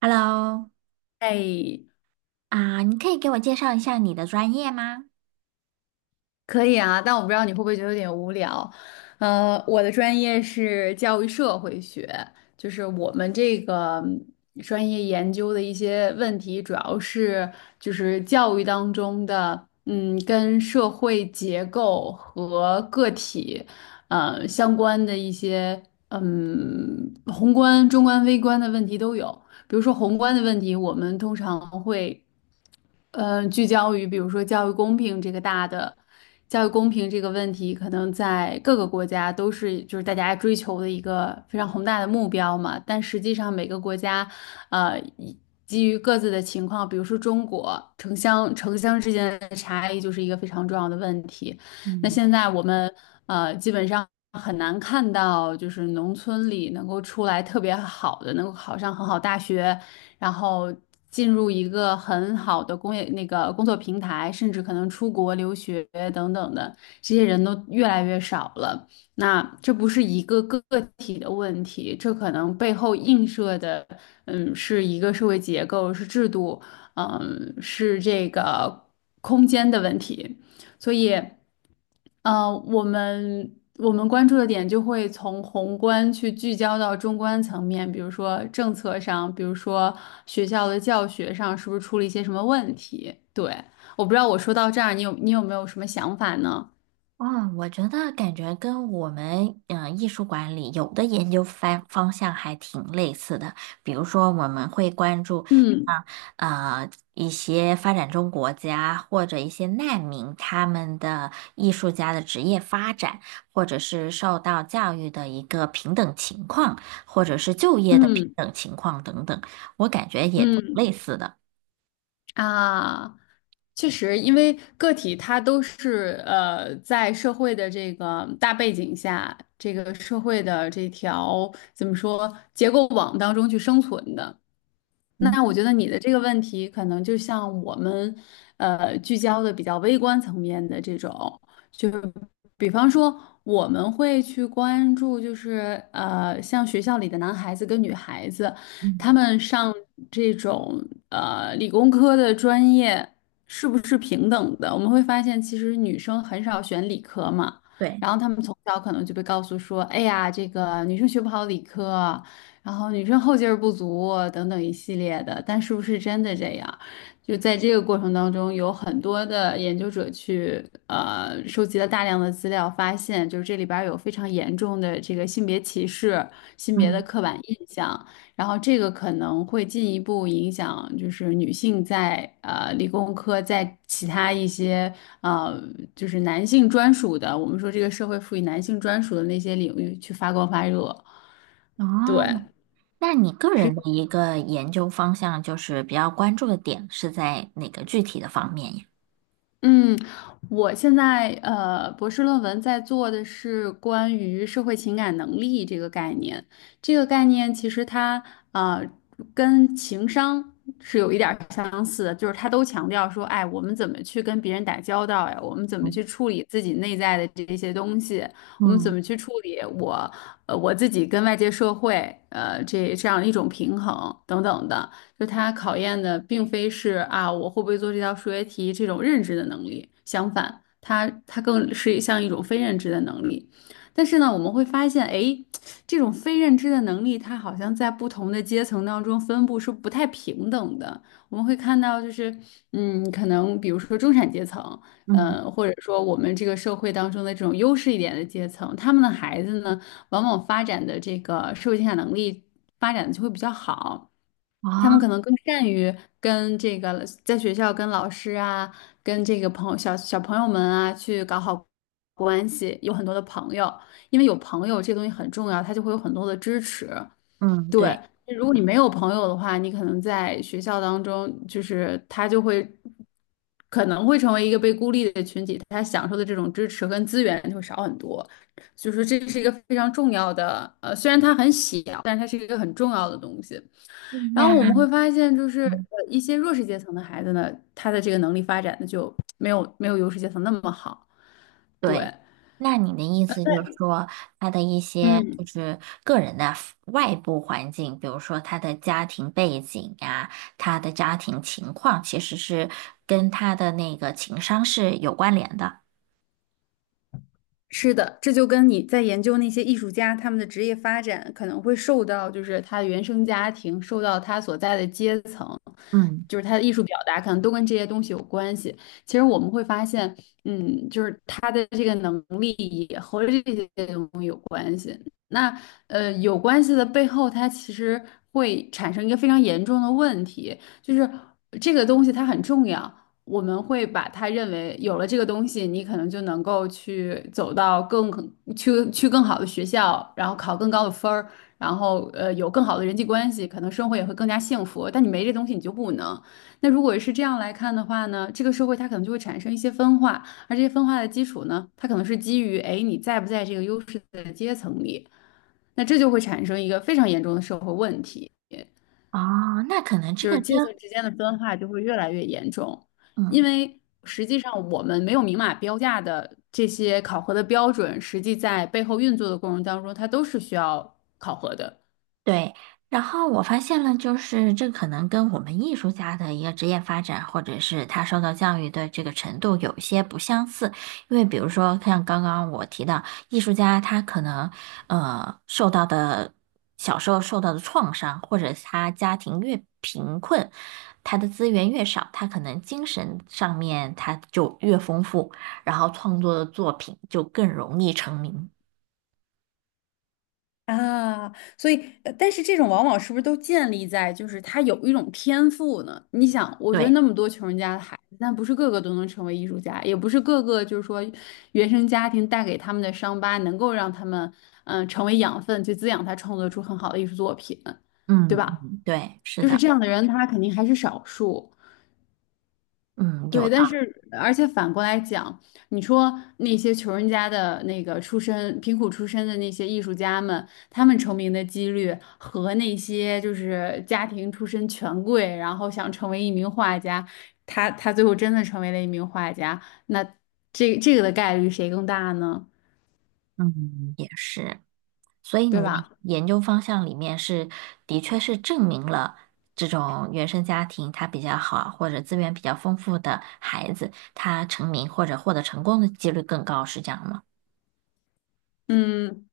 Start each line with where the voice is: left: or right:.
right: Hello,
left: 哎，
right: 啊，你可以给我介绍一下你的专业吗？
left: 可以啊，但我不知道你会不会觉得有点无聊。我的专业是教育社会学，就是我们这个专业研究的一些问题，主要是就是教育当中的，跟社会结构和个体，相关的一些，宏观、中观、微观的问题都有。比如说宏观的问题，我们通常会。聚焦于比如说教育公平这个大的教育公平这个问题，可能在各个国家都是就是大家追求的一个非常宏大的目标嘛。但实际上每个国家，呃，以基于各自的情况，比如说中国城乡之间的差异就是一个非常重要的问题。那
right: 嗯。
left: 现在我们基本上。很难看到，就是农村里能够出来特别好的，能够考上很好大学，然后进入一个很好的工业那个工作平台，甚至可能出国留学等等的，这些人都越来越少了。那这不是一个个体的问题，这可能背后映射的，是一个社会结构，是制度，是这个空间的问题，所以。我们关注的点就会从宏观去聚焦到中观层面，比如说政策上，比如说学校的教学上，是不是出了一些什么问题？对，我不知道我说到这儿，你有没有什么想法呢？
right: 哦，我觉得感觉跟我们艺术管理有的研究方向还挺类似的，比如说我们会关注
left: 嗯。
right: 啊呃一些发展中国家或者一些难民他们的艺术家的职业发展，或者是受到教育的一个平等情况，或者是就业的平
left: 嗯
right: 等情况等等，我感觉也挺
left: 嗯
right: 类似的。
left: 啊，确实，因为个体它都是在社会的这个大背景下，这个社会的这条怎么说结构网当中去生存的。
right: 嗯。
left: 那我觉得你的这个问题，可能就像我们，聚焦的比较微观层面的这种，就是比方说，我们会去关注，就是像学校里的男孩子跟女孩子，他
right: 嗯，
left: 们上这种理工科的专业是不是平等的？我们会发现，其实女生很少选理科嘛，
right: 对。
left: 然后他们从小可能就被告诉说，哎呀，这个女生学不好理科，然后女生后劲儿不足啊等等一系列的，但是不是真的这样？就在这个过程当中，有很多的研究者去收集了大量的资料，发现就是这里边儿有非常严重的这个性别歧视、性别的
right: 嗯。
left: 刻板印象，然后这个可能会进一步影响就是女性在理工科在其他一些呃就是男性专属的，我们说这个社会赋予男性专属的那些领域去发光发热，对。
right: 哦，那你个人的一个研究方向，就是比较关注的点是在哪个具体的方面呀？
left: 嗯，我现在博士论文在做的是关于社会情感能力这个概念。这个概念其实它呃跟情商是有一点儿相似的，就是它都强调说，哎，我们怎么去跟别人打交道呀？我们怎么
right: 嗯。
left: 去处理自己内在的这些东西？我们怎
right: 嗯。
left: 么去处理我呃我自己跟外界社会这样一种平衡等等的。就它考验的并非是啊我会不会做这道数学题这种认知的能力，相反，它更是像一种非认知的能力。但是呢，我们会发现，哎，这种非认知的能力，它好像在不同的阶层当中分布是不太平等的。我们会看到，就是可能比如说中产阶层。
right: 嗯。
left: 或者说我们这个社会当中的这种优势一点的阶层，他们的孩子呢，往往发展的这个社会竞赛能力发展的就会比较好。他
right: 哦。
left: 们可能更善于跟这个在学校跟老师啊，跟这个朋友小朋友们啊去搞好关系，有很多的朋友，因为有朋友这个东西很重要，他就会有很多的支持。
right: 嗯。
left: 对，
right: 对。
left: 如果你没有朋友的话，你可能在学校当中，就是他就会可能会成为一个被孤立的群体，他享受的这种支持跟资源就会少很多。所以说，这是一个非常重要的，虽然它很小，但是它是一个很重要的东西。
right: 嗯
left: 然后我
right: 那
left: 们会发现，就是
right: 嗯
left: 一些弱势阶层的孩子呢，他的这个能力发展的就没有优势阶层那么好。对，
right: 对，那你的意思就是说，他的一些就
left: 嗯。
right: 是个人的 外部环境，比如说他的家庭背景呀，他的家庭情况，其实是跟他的那个情商是有关联的。
left: 是的，这就跟你在研究那些艺术家他们的职业发展可能会受到，就是他的原生家庭，受到他所在的阶层，
right: 嗯。
left: 就是他的艺术表达，可能都跟这些东西有关系。其实我们会发现，就是他的这个能力也和这些东西有关系。那有关系的背后，它其实会产生一个非常严重的问题，就是这个东西它很重要。我们会把它认为有了这个东西，你可能就能够去走到更去更好的学校，然后考更高的分儿，然后有更好的人际关系，可能生活也会更加幸福。但你没这东西，你就不能。那如果是这样来看的话呢，这个社会它可能就会产生一些分化，而这些分化的基础呢，它可能是基于哎你在不在这个优势的阶层里，那这就会产生一个非常严重的社会问题。
right: 哦，那可能这
left: 就
right: 个
left: 是
right: 跟
left: 阶层之间的分化就会越来越严重，因
right: 嗯。
left: 为实际上我们没有明码标价的这些考核的标准，实际在背后运作的过程当中，它都是需要考核的。
right: 对，然后我发现了，就是这可能跟我们艺术家的一个职业发展，或者是他受到教育的这个程度有一些不相似。因为比如说，像刚刚我提到，艺术家他可能受到的小时候受到的创伤，或者是他家庭越贫困，他的资源越少，他可能精神上面他就越丰富，然后创作的作品就更容易成名。
left: 啊，所以，但是这种往往是不是都建立在就是他有一种天赋呢？你想，我觉得
right: 对。
left: 那么多穷人家的孩子，但不是个个都能成为艺术家，也不是个个就是说原生家庭带给他们的伤疤能够让他们成为养分去滋养他创作出很好的艺术作品，对
right: 嗯，
left: 吧？
right: 嗯对，是
left: 就是
right: 的。
left: 这样的人，他肯定还是少数。
right: 嗯，有
left: 对，
right: 的。
left: 但是而且反过来讲，你说那些穷人家的那个出身、贫苦出身的那些艺术家们，他们成名的几率和那些就是家庭出身权贵，然后想成为一名画家，他最后真的成为了一名画家，那这个的概率谁更大呢？
right: 嗯，也是，所以
left: 对
right: 你的
left: 吧？
right: 研究方向里面是，的确是证明了这种原生家庭他比较好或者资源比较丰富的孩子，他成名或者获得成功的几率更高，是这样吗？
left: 嗯，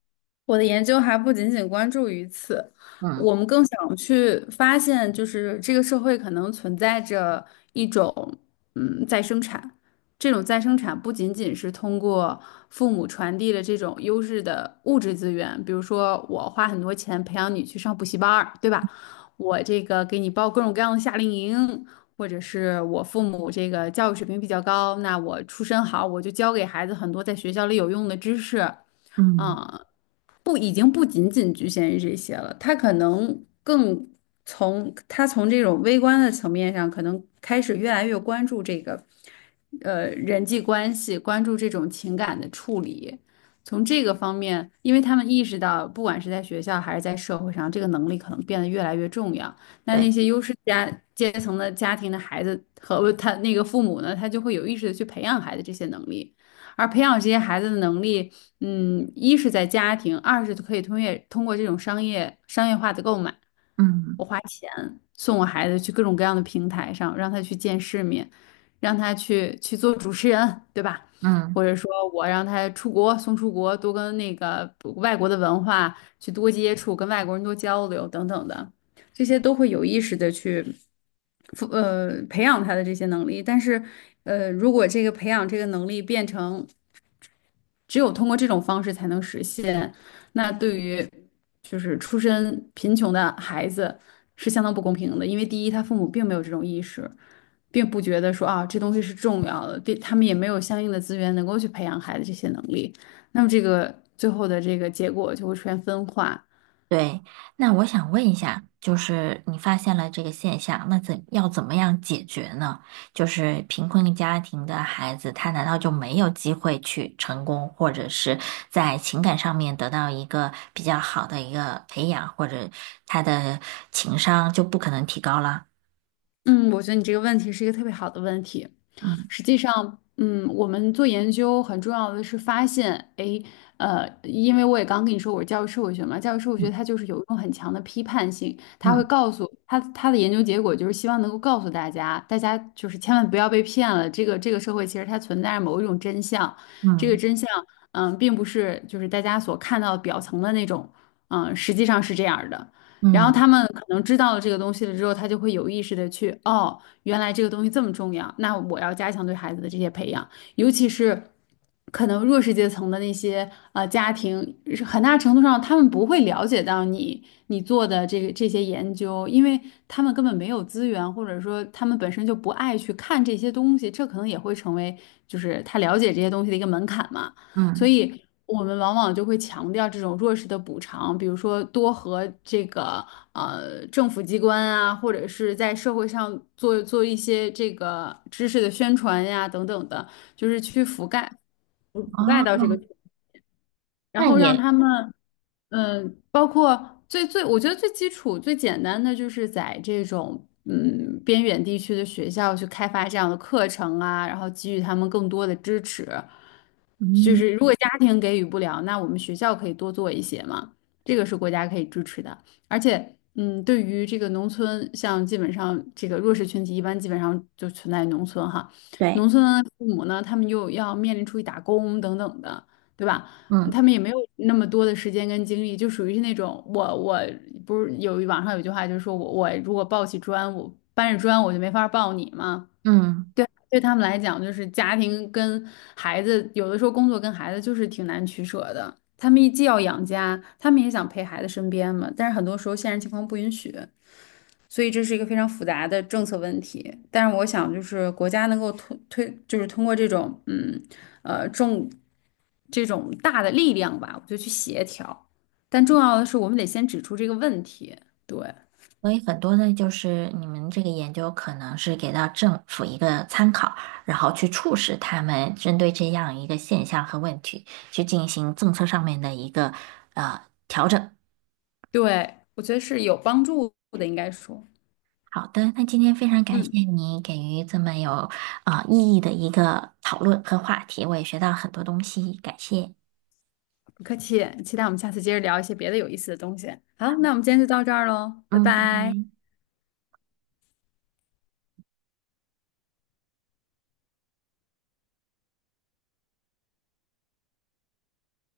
left: 我的研究还不仅仅关注于此，
right: 嗯。
left: 我们更想去发现，就是这个社会可能存在着一种，再生产。这种再生产不仅仅是通过父母传递的这种优质的物质资源，比如说我花很多钱培养你去上补习班儿，对吧？我这个给你报各种各样的夏令营，或者是我父母这个教育水平比较高，那我出身好，我就教给孩子很多在学校里有用的知识。
right: 嗯，
left: 啊，不，已经不仅仅局限于这些了，他可能更从这种微观的层面上，可能开始越来越关注这个，人际关系，关注这种情感的处理。从这个方面，因为他们意识到，不管是在学校还是在社会上，这个能力可能变得越来越重要。那那
right: 对。
left: 些优势家阶层的家庭的孩子和他那个父母呢，他就会有意识的去培养孩子这些能力，而培养这些孩子的能力。一是在家庭，二是可以通过这种商业化的购买，
right: 嗯。
left: 我花钱送我孩子去各种各样的平台上，让他去见世面，让他去做主持人，对吧？或
right: 嗯。
left: 者说我让他出国，送出国，多跟那个外国的文化去多接触，跟外国人多交流等等的，这些都会有意识的去，培养他的这些能力。但是，如果这个培养这个能力变成只有通过这种方式才能实现。那对于就是出身贫穷的孩子是相当不公平的，因为第一，他父母并没有这种意识，并不觉得说啊这东西是重要的，对他们也没有相应的资源能够去培养孩子这些能力。那么这个最后的这个结果就会出现分化。
right: 对，那我想问一下，就是你发现了这个现象，那怎要怎么样解决呢？就是贫困家庭的孩子，他难道就没有机会去成功，或者是在情感上面得到一个比较好的一个培养，或者他的情商就不可能提高了？
left: 嗯，我觉得你这个问题是一个特别好的问题。
right: 嗯。
left: 实际上，嗯，我们做研究很重要的是发现，诶，因为我也刚跟你说我是教育社会学嘛，教育社会学
right: 嗯。
left: 它就是有一种很强的批判性，它会
right: 嗯。
left: 告诉它的研究结果就是希望能够告诉大家，大家就是千万不要被骗了，这个社会其实它存在着某一种真相，这个
right: 嗯。
left: 真相，嗯，并不是就是大家所看到表层的那种，嗯，实际上是这样儿的。然后
right: 嗯。
left: 他们可能知道了这个东西了之后，他就会有意识的去，哦，原来这个东西这么重要，那我要加强对孩子的这些培养，尤其是可能弱势阶层的那些家庭，是很大程度上他们不会了解到你做的这些研究，因为他们根本没有资源，或者说他们本身就不爱去看这些东西，这可能也会成为就是他了解这些东西的一个门槛嘛。所
right: 嗯。
left: 以我们往往就会强调这种弱势的补偿，比如说多和这个政府机关啊，或者是在社会上做一些这个知识的宣传呀等等的，就是去覆盖到
right: 哦，
left: 这个，然
right: 那
left: 后让
right: 也
left: 他们包括最我觉得最基础最简单的就是在这种。嗯，边远地区的学校去开发这样的课程啊，然后给予他们更多的支持。就
right: 嗯，
left: 是如果家庭给予不了，那我们学校可以多做一些嘛，这个是国家可以支持的。而且，嗯，对于这个农村，像基本上这个弱势群体，一般基本上就存在农村哈，农
right: 对。
left: 村的父母呢，他们又要面临出去打工等等的，对吧？
right: 嗯。
left: 他们也没有那么多的时间跟精力，就属于是那种我不是有网上有句话就是说我如果抱起砖，我搬着砖我就没法抱你嘛。
right: 嗯。
left: 对，对他们来讲，就是家庭跟孩子，有的时候工作跟孩子就是挺难取舍的。他们既要养家，他们也想陪孩子身边嘛，但是很多时候现实情况不允许，所以这是一个非常复杂的政策问题。但是我想，就是国家能够推，就是通过这种嗯呃重这种大的力量吧，我就去协调。但重要的是，我们得先指出这个问题。对，
right: 所以很多的，就是你们这个研究可能是给到政府一个参考，然后去促使他们针对这样一个现象和问题去进行政策上面的一个。
left: 对，我觉得是有帮助的，应该说，
right: 好的，那今天非常感谢
left: 嗯。
right: 你给予这么有意义的一个讨论和话题，我也学到很多东西，感谢。
left: 不客气，期待我们下次接着聊一些别的有意思的东西。好，那我们今天就到这儿喽，拜
right: 嗯，拜
left: 拜。
right: 拜。